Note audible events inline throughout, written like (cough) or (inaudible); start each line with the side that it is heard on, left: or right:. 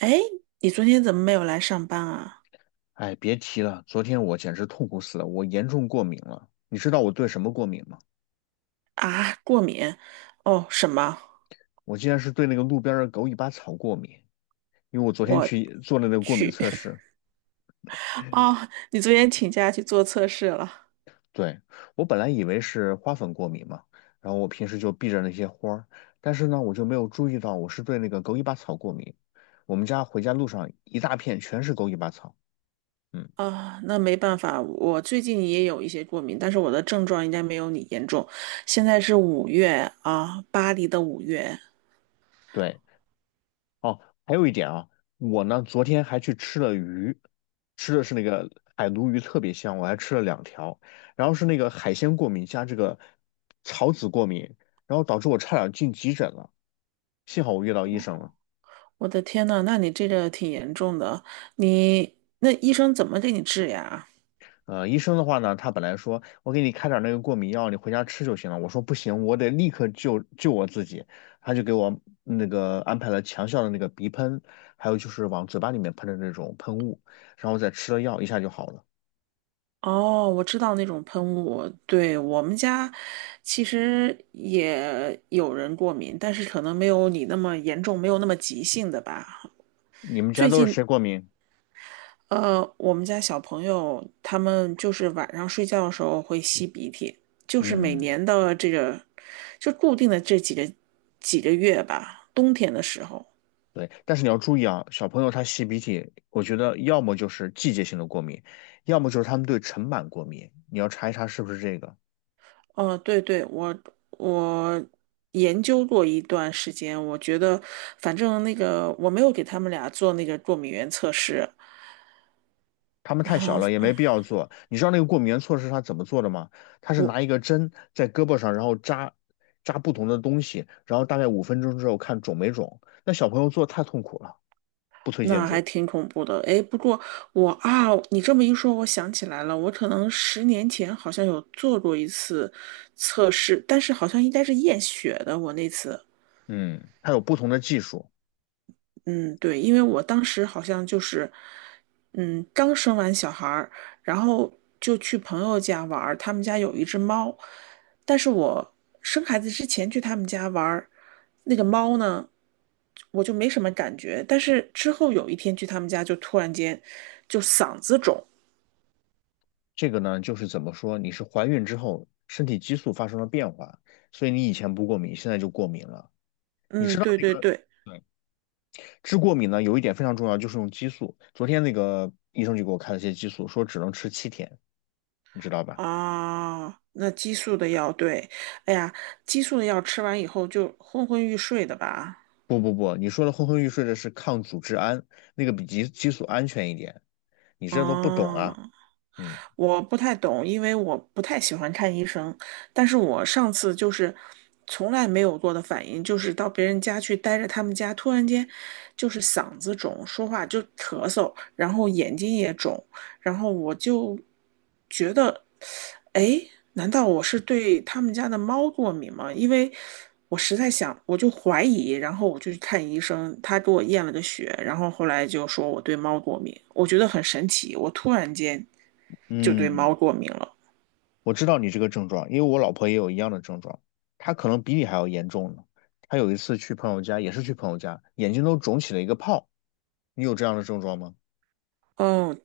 right: 哎，你昨天怎么没有来上班啊？
left: 哎，别提了，昨天我简直痛苦死了，我严重过敏了。你知道我对什么过敏吗？
right: 啊，过敏？哦，什么？
left: 我竟然是对那个路边儿的狗尾巴草过敏，因为我昨天
right: 我
left: 去做了那个过敏
right: 去。
left: 测试。
right: (laughs) 哦，你昨天请假去做测试了。
left: 对，我本来以为是花粉过敏嘛，然后我平时就避着那些花儿，但是呢，我就没有注意到我是对那个狗尾巴草过敏。我们家回家路上一大片全是狗尾巴草。嗯，
right: 啊，那没办法，我最近也有一些过敏，但是我的症状应该没有你严重。现在是五月啊，巴黎的五月。
left: 对。哦，还有一点啊，我呢昨天还去吃了鱼，吃的是那个海鲈鱼，特别香，我还吃了两条。然后是那个海鲜过敏加这个草籽过敏，然后导致我差点进急诊了，幸好我遇到医生了。
right: 我的天呐，那你这个挺严重的。你那医生怎么给你治呀？
left: 医生的话呢，他本来说我给你开点儿那个过敏药，你回家吃就行了。我说不行，我得立刻救我自己。他就给我那个安排了强效的那个鼻喷，还有就是往嘴巴里面喷的那种喷雾，然后再吃了药，一下就好了。
right: 哦，我知道那种喷雾，对，我们家其实也有人过敏，但是可能没有你那么严重，没有那么急性的吧。
left: 你们家
right: 最
left: 都是
right: 近，
left: 谁过敏？
right: 我们家小朋友他们就是晚上睡觉的时候会吸鼻涕，就是每
left: 嗯，
right: 年的这个就固定的这几个月吧，冬天的时候。
left: 对，但是你要注意啊，小朋友他吸鼻涕，我觉得要么就是季节性的过敏，要么就是他们对尘螨过敏，你要查是不是这个。
right: 哦，对对，我研究过一段时间，我觉得反正那个我没有给他们俩做那个过敏原测试，
left: 他们太小
right: 啊，
left: 了，也没必要做。你知道那个过敏原措施他怎么做的吗？他是
right: 我
left: 拿一个针在胳膊上，然后扎不同的东西，然后大概五分钟之后看肿没肿。那小朋友做太痛苦了，不推荐
right: 那还
left: 做。
right: 挺恐怖的。哎，不过我啊，你这么一说，我想起来了，我可能10年前好像有做过一次测试，但是好像应该是验血的，我那次。
left: 嗯，他有不同的技术。
right: 嗯，对，因为我当时好像就是，嗯，刚生完小孩儿，然后就去朋友家玩儿，他们家有一只猫，但是我生孩子之前去他们家玩儿，那个猫呢，我就没什么感觉，但是之后有一天去他们家，就突然间就嗓子肿，
left: 这个呢，就是怎么说，你是怀孕之后身体激素发生了变化，所以你以前不过敏，现在就过敏了。你知
right: 嗯，
left: 道
right: 对
left: 这
right: 对
left: 个，
right: 对，
left: 对，治过敏呢有一点非常重要，就是用激素。昨天那个医生就给我开了些激素，说只能吃七天，你知道吧？
right: 啊，那激素的药，对，哎呀，激素的药吃完以后就昏昏欲睡的吧，
left: 不不不，你说的昏昏欲睡的是抗组织胺，那个比激素安全一点。你这都不懂啊。
right: 哦、
left: 嗯
right: 我不太懂，因为我不太喜欢看医生。但是我上次就是从来没有过的反应，就是到别人家去待着，他们家突然间就是嗓子肿，说话就咳嗽，然后眼睛也肿，然后我就觉得，哎，难道我是对他们家的猫过敏吗？因为我实在想，我就怀疑，然后我就去看医生，他给我验了个血，然后后来就说我对猫过敏，我觉得很神奇，我突然间。就对
left: 嗯。
right: 猫过敏了。
left: 我知道你这个症状，因为我老婆也有一样的症状，她可能比你还要严重呢。她有一次去朋友家，也是去朋友家，眼睛都肿起了一个泡。你有这样的症状吗？
right: 哦，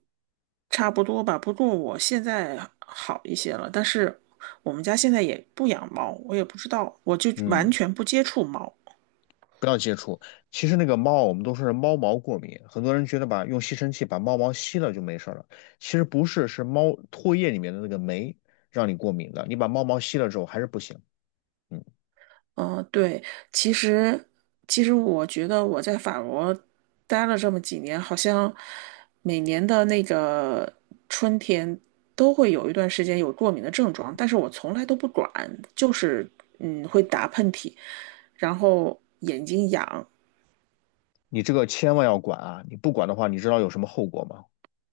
right: 差不多吧。不过我现在好一些了，但是我们家现在也不养猫，我也不知道，我就完
left: 嗯，
right: 全不接触猫。
left: 不要接触。其实那个猫，我们都说是猫毛过敏，很多人觉得吧，用吸尘器把猫毛吸了就没事儿了。其实不是，是猫唾液里面的那个酶让你过敏的。你把猫毛吸了之后还是不行。嗯，
right: 嗯，对，其实其实我觉得我在法国待了这么几年，好像每年的那个春天都会有一段时间有过敏的症状，但是我从来都不管，就是嗯会打喷嚏，然后眼睛痒，
left: 你这个千万要管啊！你不管的话，你知道有什么后果吗？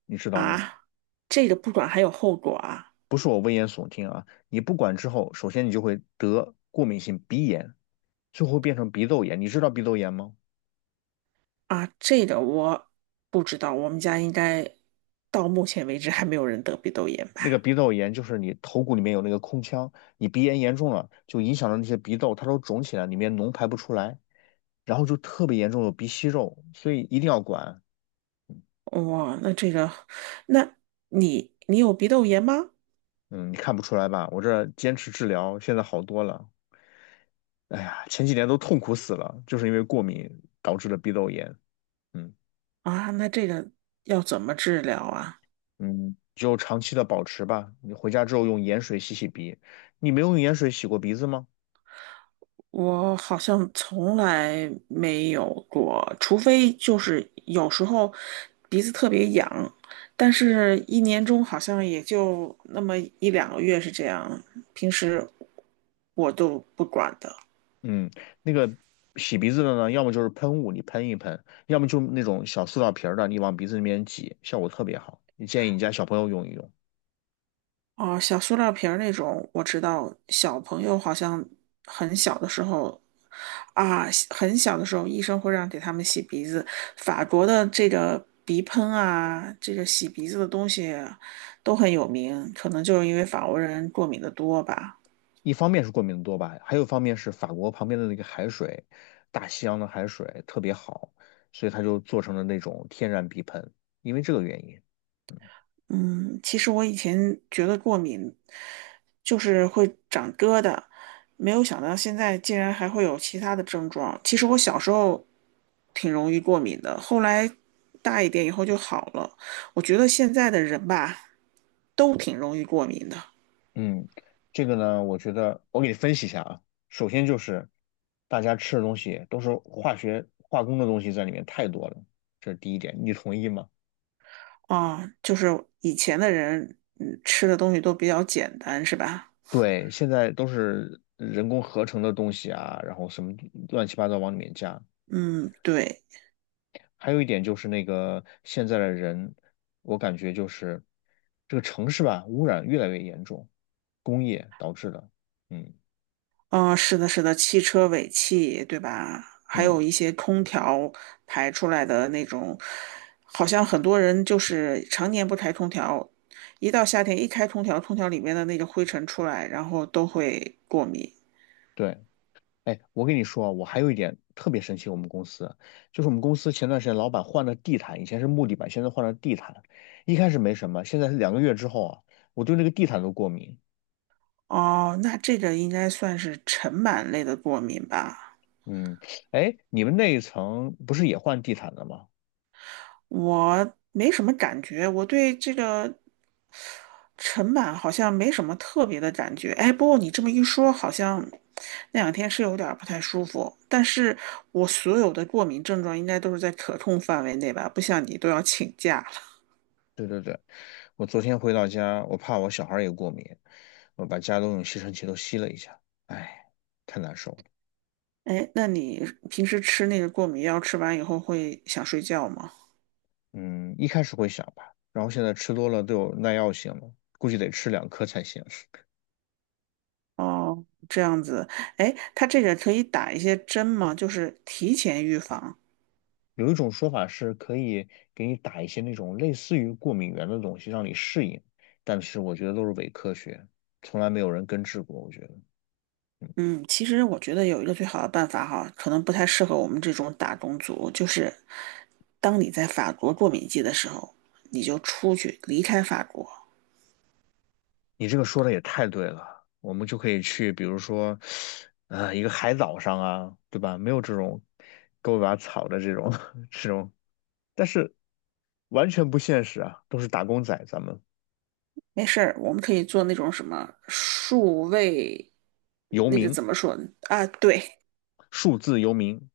left: 你知道吗？
right: 啊，这个不管还有后果啊
left: 你不管之后，首先你就会得过敏性鼻炎，最后变成鼻窦炎。你知道鼻窦炎吗？
right: 啊，这个我不知道，我们家应该到目前为止还没有人得鼻窦炎吧？
left: 那个鼻窦炎就是你头骨里面有那个空腔，你鼻炎严重了，就影响到那些鼻窦，它都肿起来，里面脓排不出来，然后就特别严重，有鼻息肉，所以一定要管。
right: 哇，那这个，那你有鼻窦炎吗？
left: 嗯，你看不出来吧？我这坚持治疗，现在好多了。哎呀，前几年都痛苦死了，就是因为过敏导致的鼻窦炎。嗯。
right: 啊，那这个要怎么治疗啊？
left: 嗯，就长期的保持吧。你回家之后用盐水洗洗鼻，你没有用盐水洗过鼻子吗？
right: 我好像从来没有过，除非就是有时候鼻子特别痒，但是一年中好像也就那么1、2个月是这样，平时我都不管的。
left: 嗯，那个洗鼻子的呢，要么就是喷雾，你喷，要么就那种小塑料瓶儿的，你往鼻子里面挤，效果特别好。你建议你家小朋友用。
right: 哦，小塑料瓶儿那种，我知道小朋友好像很小的时候啊，很小的时候医生会让给他们洗鼻子。法国的这个鼻喷啊，这个洗鼻子的东西都很有名，可能就是因为法国人过敏的多吧。
left: 一方面是过敏的多吧，还有一方面是法国旁边的那个海水，大西洋的海水特别好，所以它就做成了那种天然鼻喷，因为这个原因。
right: 嗯，其实我以前觉得过敏就是会长疙瘩，没有想到现在竟然还会有其他的症状。其实我小时候挺容易过敏的，后来大一点以后就好了。我觉得现在的人吧，都挺容易过敏的
left: 嗯，这个呢，我觉得我给你分析一下啊。首先就是大家吃的东西都是化学化工的东西在里面太多了，这是第一点，你同意吗？
right: 啊，就是以前的人，嗯，吃的东西都比较简单，是吧？
left: 对，现在都是人工合成的东西啊，然后什么乱七八糟往里面加。
right: 嗯，对。
left: 还有一点就是那个现在的人，我感觉就是这个城市吧，污染越来越严重，工业导致的。嗯
right: 嗯，是的，是的，汽车尾气，对吧？还
left: 嗯。
right: 有一些空调排出来的那种，好像很多人就是常年不开空调，一到夏天一开空调，空调里面的那个灰尘出来，然后都会过敏。
left: 对。哎，我跟你说啊，我还有一点特别生气，我们公司就是我们公司前段时间老板换了地毯，以前是木地板，现在换了地毯。一开始没什么，现在是两个月之后啊，我对那个地毯都过敏。
right: 哦，那这个应该算是尘螨类的过敏吧？
left: 嗯，哎，你们那一层不是也换地毯了吗？
right: 我没什么感觉，我对这个陈版好像没什么特别的感觉。哎，不过你这么一说，好像那两天是有点儿不太舒服。但是我所有的过敏症状应该都是在可控范围内吧，不像你都要请假了。
left: 对对对，我昨天回到家，我怕我小孩儿也过敏，我把家都用吸尘器都吸了一下，哎，太难受了。
right: 哎，那你平时吃那个过敏药，吃完以后会想睡觉吗？
left: 嗯，一开始会想吧，然后现在吃多了都有耐药性了，估计得吃两颗才行。
right: 哦，这样子。哎，它这个可以打一些针吗？就是提前预防。
left: 有一种说法是可以给你打一些那种类似于过敏源的东西让你适应，但是我觉得都是伪科学，从来没有人根治过。我觉得
right: 嗯，其实我觉得有一个最好的办法哈，可能不太适合我们这种打工族，就是当你在法国过敏季的时候，你就出去离开法国，
left: 你这个说的也太对了，我们就可以去，比如说，啊、一个海岛上啊，对吧？没有这种狗尾巴草的这种 (laughs) 这种，但是完全不现实啊，都是打工仔，咱们
right: 没事儿，我们可以做那种什么数位，
left: 游
right: 那个
left: 民，
right: 怎么说呢啊？对
left: 数字游民，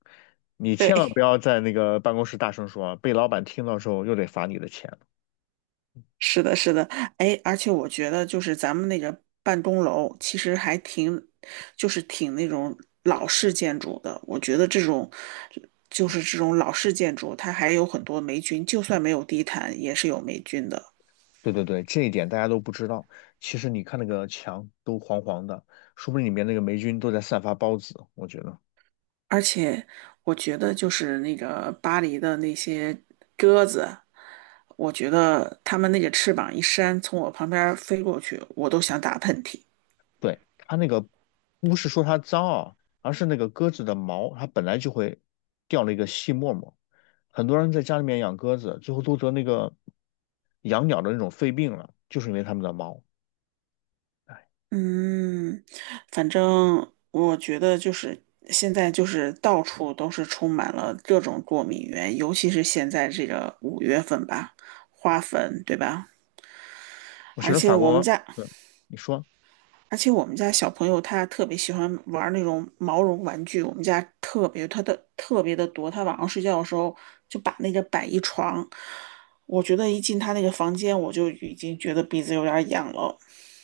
left: 你千万不
right: 对，
left: 要在那个办公室大声说啊，被老板听到之后又得罚你的钱。
right: 是的，是的，哎，而且我觉得就是咱们那个办公楼其实还挺，就是挺那种老式建筑的。我觉得这种就是这种老式建筑，它还有很多霉菌，就算没有地毯，也是有霉菌的。
left: 对对对，这一点大家都不知道。其实你看那个墙都黄黄的，说不定里面那个霉菌都在散发孢子。我觉得，
right: 而且我觉得就是那个巴黎的那些鸽子，我觉得它们那个翅膀一扇，从我旁边飞过去，我都想打喷嚏。
left: 对，它那个不是说它脏啊，而是那个鸽子的毛，它本来就会掉了一个细沫沫。很多人在家里面养鸽子，最后都得那个养鸟的那种肺病了，就是因为它们的毛。哎，
right: 嗯，反正我觉得就是现在就是到处都是充满了各种过敏源，尤其是现在这个五月份吧，花粉，对吧？
left: 我觉
right: 而
left: 得
right: 且
left: 法
right: 我们
left: 国，
right: 家，
left: 对，你说。
right: 而且我们家小朋友他特别喜欢玩那种毛绒玩具，我们家特别他的特别的多，他晚上睡觉的时候就把那个摆一床，我觉得一进他那个房间，我就已经觉得鼻子有点儿痒了。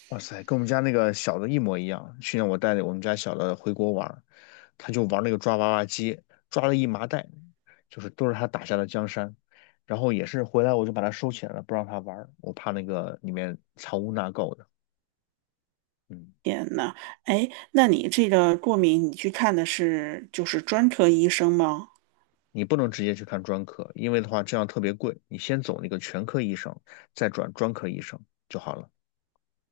left: 哇塞，跟我们家那个小的一模一样。去年我带着我们家小的回国玩儿，他就玩那个抓娃娃机，抓了一麻袋，就是都是他打下的江山。然后也是回来我就把它收起来了，不让他玩儿，我怕那个里面藏污纳垢的。嗯，
right: 天呐，哎，那你这个过敏，你去看的是就是专科医生吗？
left: 你不能直接去看专科，因为的话这样特别贵。你先走那个全科医生，再转专科医生就好了。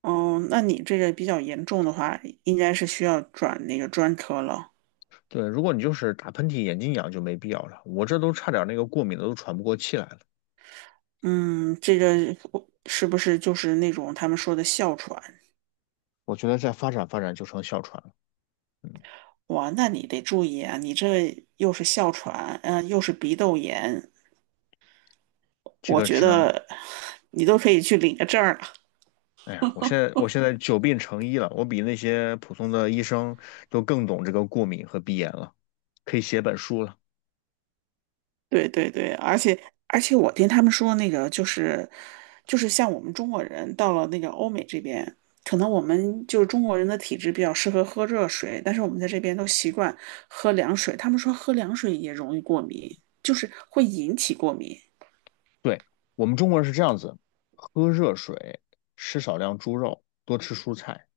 right: 哦，那你这个比较严重的话，应该是需要转那个专科了。
left: 对，如果你就是打喷嚏、眼睛痒就没必要了。我这都差点那个过敏的都喘不过气来了。
right: 嗯，这个是不是就是那种他们说的哮喘？
left: 我觉得再发展就成哮喘了。嗯。
right: 哇，那你得注意啊，你这又是哮喘，嗯、又是鼻窦炎，
left: 这
right: 我
left: 个
right: 觉
left: 只能，
right: 得你都可以去领个证儿了。
left: 哎呀，我现在久病成医了，我比那些普通的医生都更懂这个过敏和鼻炎了，可以写本书了。
right: 对对对，而且我听他们说那个就是就是像我们中国人到了那个欧美这边，可能我们就是中国人的体质比较适合喝热水，但是我们在这边都习惯喝凉水。他们说喝凉水也容易过敏，就是会引起过敏。
left: 对，我们中国人是这样子，喝热水，吃少量猪肉，多吃蔬菜。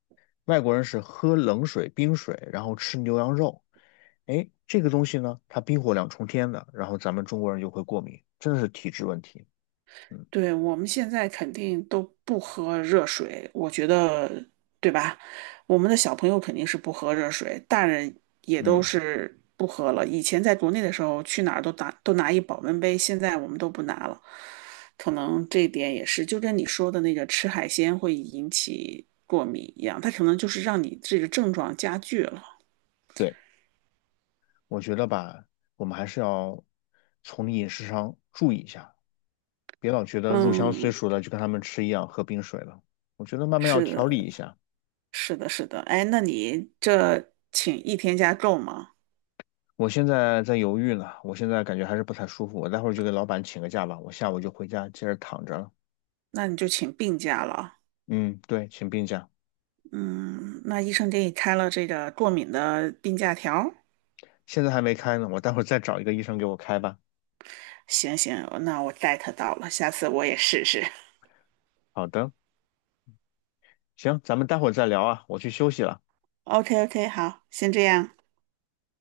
left: 外国人是喝冷水、冰水，然后吃牛羊肉。哎，这个东西呢，它冰火两重天的，然后咱们中国人就会过敏，真的是体质问题。嗯
right: 对，我们现在肯定都不喝热水，我觉得，对吧？我们的小朋友肯定是不喝热水，大人也都
left: 嗯，
right: 是不喝了。以前在国内的时候，去哪儿都拿一保温杯，现在我们都不拿了。可能这一点也是，就跟你说的那个吃海鲜会引起过敏一样，它可能就是让你这个症状加剧了。
left: 对，我觉得吧，我们还是要从饮食上注意一下。别老觉得入乡随
right: 嗯，
left: 俗了，就跟他们吃一样，喝冰水了。我觉得慢慢要
right: 是
left: 调理
right: 的，
left: 一下。
right: 是的，是的。哎，那你这请一天假够吗？
left: 我现在在犹豫呢，我现在感觉还是不太舒服，我待会儿就给老板请个假吧，我下午就回家接着躺着了。
right: 那你就请病假了。
left: 嗯，对，请病假，
right: 嗯，那医生给你开了这个过敏的病假条。
left: 现在还没开呢，我待会儿再找一个医生给我开吧。
right: 行行，那我 get 到了，下次我也试试。
left: 好的，行，咱们待会儿再聊啊，我去休息了。
right: OK OK，好，先这样。